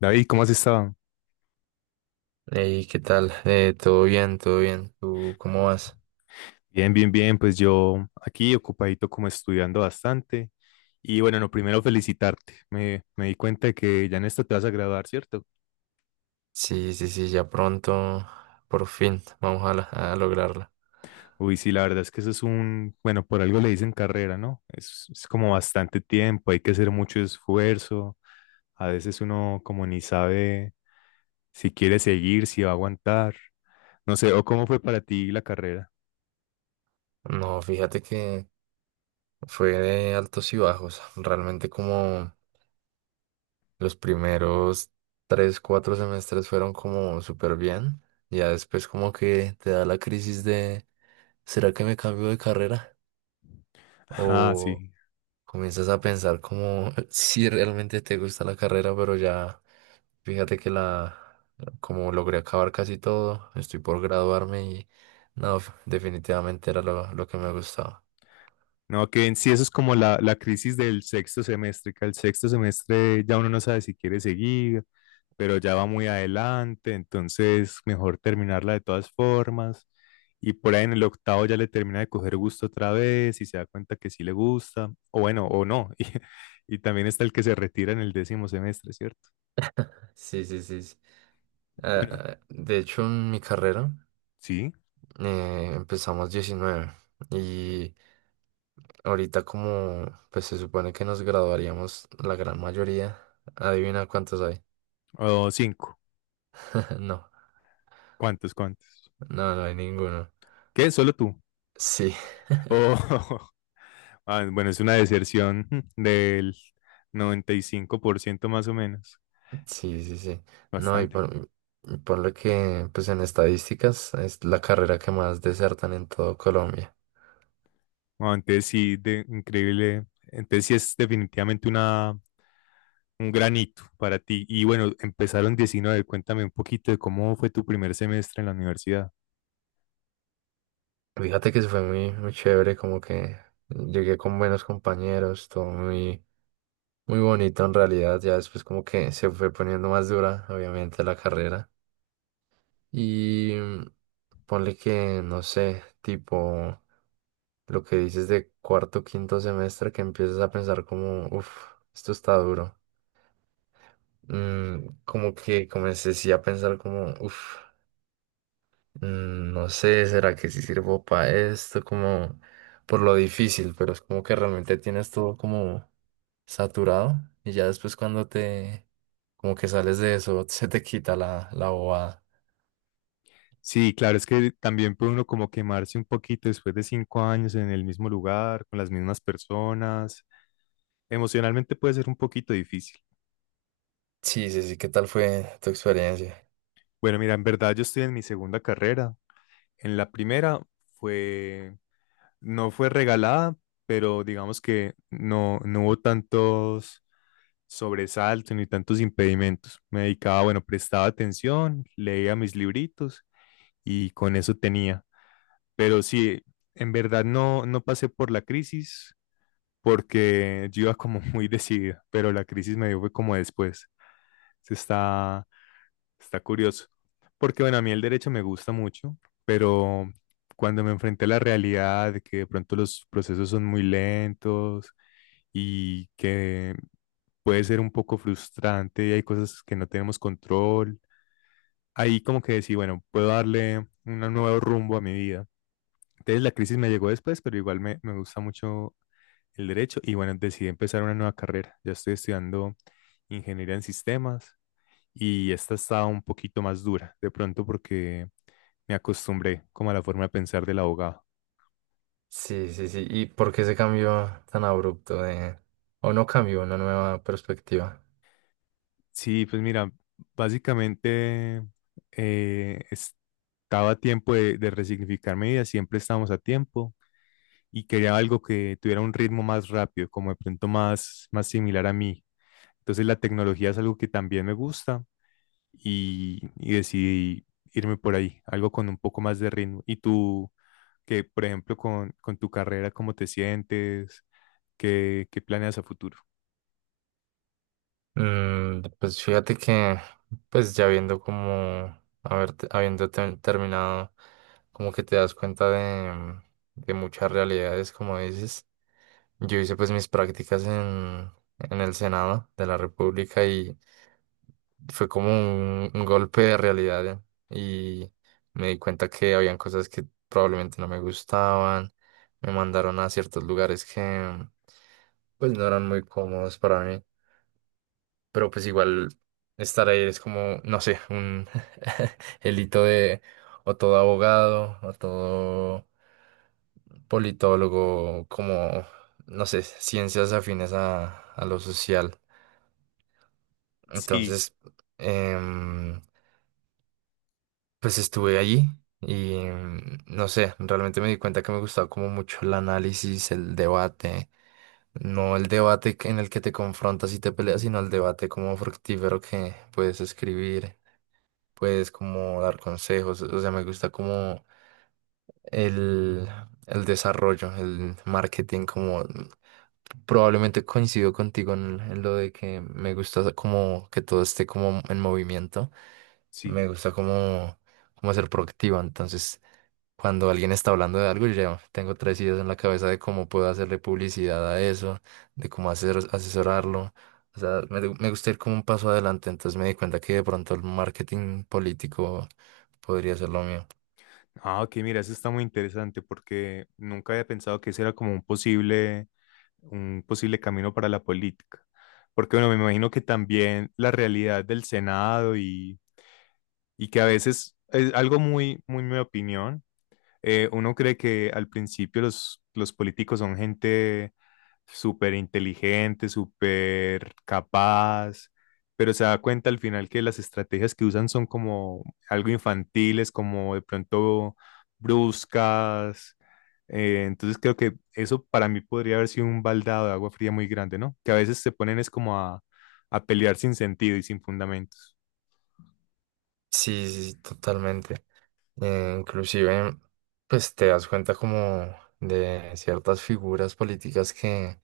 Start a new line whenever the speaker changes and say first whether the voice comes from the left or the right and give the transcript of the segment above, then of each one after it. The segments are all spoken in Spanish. left: David, ¿cómo has estado?
right: Hey, ¿qué tal? Todo bien, todo bien. ¿Tú cómo vas?
left: Bien, bien, bien. Pues yo aquí ocupadito como estudiando bastante. Y bueno, no, primero felicitarte. Me di cuenta de que ya en esto te vas a graduar, ¿cierto?
right: Sí, sí, sí, ya pronto, por fin, a lograrla.
left: Uy, sí, la verdad es que eso es un, bueno, por algo le dicen carrera, ¿no? Es como bastante tiempo, hay que hacer mucho esfuerzo. A veces uno como ni sabe si quiere seguir, si va a aguantar. No sé, ¿o cómo fue para ti la carrera?
right: No, fíjate que fue de altos y bajos. Realmente como los primeros tres, cuatro semestres fueron como súper bien. Ya después como que te da la crisis de, ¿será que me cambio de carrera?
left: Ah, sí.
right: Comienzas a pensar como si realmente te gusta la carrera, pero ya fíjate que la, como logré acabar casi todo, estoy por graduarme y no, definitivamente era lo que me gustaba.
left: No, que en sí eso es como la crisis del sexto semestre, que al sexto semestre ya uno no sabe si quiere seguir, pero ya va muy adelante, entonces mejor terminarla de todas formas. Y por ahí en el octavo ya le termina de coger gusto otra vez y se da cuenta que sí le gusta, o bueno, o no. Y también está el que se retira en el décimo semestre, ¿cierto?
right: Sí, sí, sí. Sí.
left: Bueno,
right: De hecho, en mi carrera
left: sí,
right: empezamos 19 y ahorita como pues se supone que nos graduaríamos la gran mayoría, adivina cuántos hay.
left: o cinco.
right: No,
left: ¿Cuántos, cuántos?
right: no, no hay ninguno.
left: ¿Qué? ¿Solo tú?
right: Sí,
left: O Ah, bueno, es una deserción del 95% más o menos,
right: sí, sí, sí. No, y
left: bastante.
right: por, Y por lo que, pues en estadísticas, es la carrera que más desertan en todo Colombia.
left: No, entonces sí, de, increíble. Entonces sí es definitivamente una, un granito para ti. Y bueno, empezaron 19. Cuéntame un poquito de cómo fue tu primer semestre en la universidad.
right: Fíjate que eso fue muy, muy chévere, como que llegué con buenos compañeros, todo muy, muy bonito en realidad. Ya después como que se fue poniendo más dura, obviamente, la carrera. Y ponle que, no sé, tipo lo que dices de cuarto, quinto semestre, que empiezas a pensar como, uff, esto está duro. Como que comencé a pensar como, uff, no sé, ¿será que sí sirvo para esto? Como por lo difícil, pero es como que realmente tienes todo como saturado y ya después como que sales de eso, se te quita la bobada.
left: Sí, claro, es que también puede uno como quemarse un poquito después de 5 años en el mismo lugar, con las mismas personas. Emocionalmente puede ser un poquito difícil.
right: Sí, sí, sí, ¿qué tal fue tu experiencia?
left: Bueno, mira, en verdad yo estoy en mi segunda carrera. En la primera fue, no fue regalada, pero digamos que no hubo tantos sobresaltos ni tantos impedimentos. Me dedicaba, bueno, prestaba atención, leía mis libritos y con eso tenía. Pero sí, en verdad no pasé por la crisis porque yo iba como muy decidido. Pero la crisis me dio fue como después. Se está... Está curioso. Porque bueno, a mí el derecho me gusta mucho, pero cuando me enfrenté a la realidad de que de pronto los procesos son muy lentos y que puede ser un poco frustrante y hay cosas que no tenemos control, ahí como que decía, bueno, puedo darle un nuevo rumbo a mi vida. Entonces la crisis me llegó después, pero igual me gusta mucho el derecho y bueno, decidí empezar una nueva carrera. Ya estoy estudiando ingeniería en sistemas y esta estaba un poquito más dura, de pronto porque me acostumbré como a la forma de pensar del abogado.
right: Sí, sí, sí, ¿y por qué ese cambio tan abrupto de, o no cambió, una nueva perspectiva?
left: Sí, pues mira, básicamente estaba a tiempo de resignificar mi vida, siempre estábamos a tiempo y quería algo que tuviera un ritmo más rápido, como de pronto más, más similar a mí. Entonces la tecnología es algo que también me gusta y decidí irme por ahí, algo con un poco más de ritmo. ¿Y tú, que por ejemplo, con tu carrera, cómo te sientes? ¿Qué, qué planeas a futuro?
right: Pues pues ya viendo como, haber, terminado, como que te das cuenta de muchas realidades, como dices. Yo hice pues mis prácticas en el Senado de la República y fue como un golpe de realidad ¿eh? Y me di cuenta que habían cosas que probablemente no me gustaban, me mandaron a ciertos lugares que pues no eran muy cómodos para mí, pero pues igual estar ahí es como, no sé, un el hito de o todo abogado o todo politólogo, como, no sé, ciencias afines a lo social.
left: Sí,
right: Entonces, em, pues estuve allí y no sé, realmente me di cuenta que me gustaba como mucho el análisis, el debate. No el debate en el que te confrontas y te peleas, sino el debate como fructífero que puedes escribir. Pues como dar consejos, o sea, me gusta como el, el desarrollo, el marketing, como... Probablemente coincido contigo en lo de que me gusta como que todo esté como en movimiento.
left: sí.
right: Me gusta como, como ser proactivo. Entonces, cuando alguien está hablando de algo, yo ya tengo tres ideas en la cabeza de cómo puedo hacerle publicidad a eso, de cómo hacer, asesorarlo. O sea, me gusta ir como un paso adelante. Entonces me di cuenta que de pronto el marketing político podría ser lo mío.
left: Ah, ok, mira, eso está muy interesante porque nunca había pensado que ese era como un posible camino para la política. Porque, bueno, me imagino que también la realidad del Senado y que a veces es algo muy, muy mi opinión. Uno cree que al principio los políticos son gente súper inteligente, súper capaz, pero se da cuenta al final que las estrategias que usan son como algo infantiles, como de pronto bruscas. Entonces creo que eso para mí podría haber sido un baldado de agua fría muy grande, ¿no? Que a veces se ponen es como a pelear sin sentido y sin fundamentos.
right: Sí, sí, sí, totalmente. Inclusive, pues te das cuenta como de ciertas figuras políticas que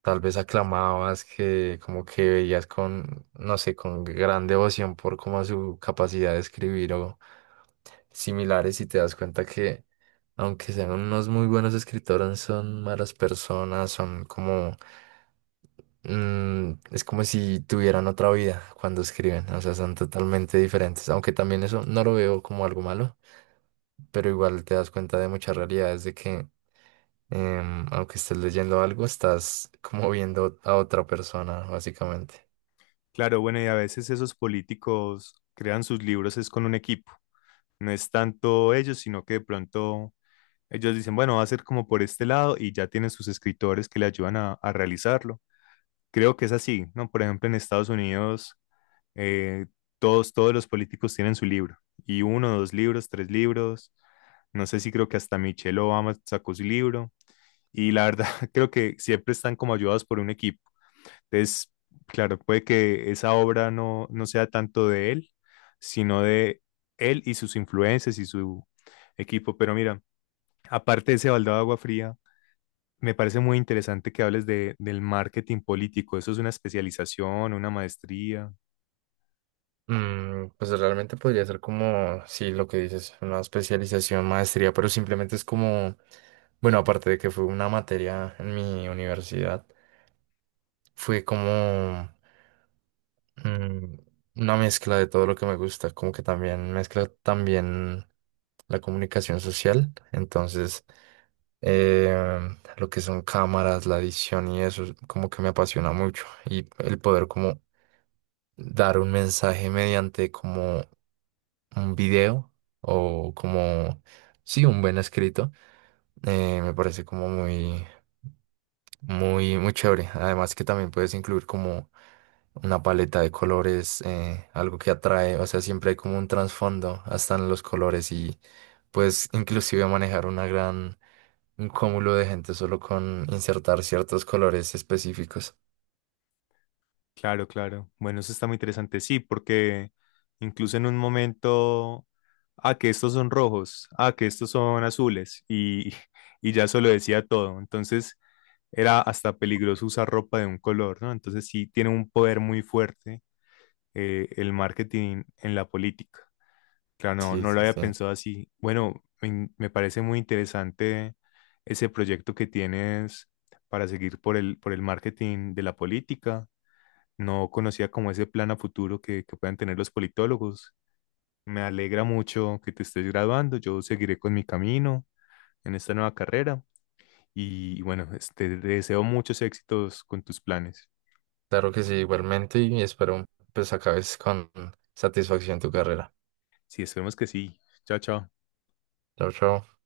right: tal vez aclamabas, que como que veías con, no sé, con gran devoción por como su capacidad de escribir o similares y te das cuenta que aunque sean unos muy buenos escritores, son malas personas, son como... Mm, es como si tuvieran otra vida cuando escriben, o sea, son totalmente diferentes, aunque también eso no lo veo como algo malo, pero igual te das cuenta de muchas realidades de que aunque estés leyendo algo, estás como viendo a otra persona, básicamente.
left: Claro, bueno, y a veces esos políticos crean sus libros es con un equipo. No es tanto ellos, sino que de pronto ellos dicen, bueno, va a ser como por este lado y ya tienen sus escritores que le ayudan a realizarlo. Creo que es así, ¿no? Por ejemplo, en Estados Unidos, eh, todos los políticos tienen su libro y uno, dos libros, tres libros. No sé si creo que hasta Michelle Obama sacó su libro. Y la verdad, creo que siempre están como ayudados por un equipo. Entonces, claro, puede que esa obra no sea tanto de él, sino de él y sus influencias y su equipo. Pero mira, aparte de ese baldado de agua fría, me parece muy interesante que hables de, del marketing político. ¿Eso es una especialización, una maestría?
right: Pues realmente podría ser como, sí, lo que dices, una especialización, maestría, pero simplemente es como, bueno, aparte de que fue una materia en mi universidad, fue como... mm, una mezcla de todo lo que me gusta, como que también mezcla también la comunicación social, entonces eh, lo que son cámaras, la edición y eso, como que me apasiona mucho y el poder como dar un mensaje mediante como un video o como, sí, un buen escrito, me parece como muy... Muy, muy chévere. Además que también puedes incluir como una paleta de colores, algo que atrae, o sea, siempre hay como un trasfondo hasta en los colores y puedes inclusive manejar un cúmulo de gente solo con insertar ciertos colores específicos.
left: Claro, claro. Bueno, eso está muy interesante. Sí, porque incluso en un momento, ah, que estos son rojos, ah, que estos son azules, y, y ya eso lo decía todo. Entonces, era hasta peligroso usar ropa de un color, ¿no? Entonces sí tiene un poder muy fuerte el marketing en la política. Claro, no,
right: Sí,
left: no lo
right: sí,
left: había
right: sí.
left: pensado así. Bueno, me parece muy interesante ese proyecto que tienes para seguir por el marketing de la política. No conocía como ese plan a futuro que puedan tener los politólogos. Me alegra mucho que te estés graduando. Yo seguiré con mi camino en esta nueva carrera. Y bueno, este, te deseo muchos éxitos con tus planes.
right: Claro que sí, igualmente y espero pues acabes con satisfacción tu carrera.
left: Sí, esperemos que sí. Chao, chao.
right: Chao, chao.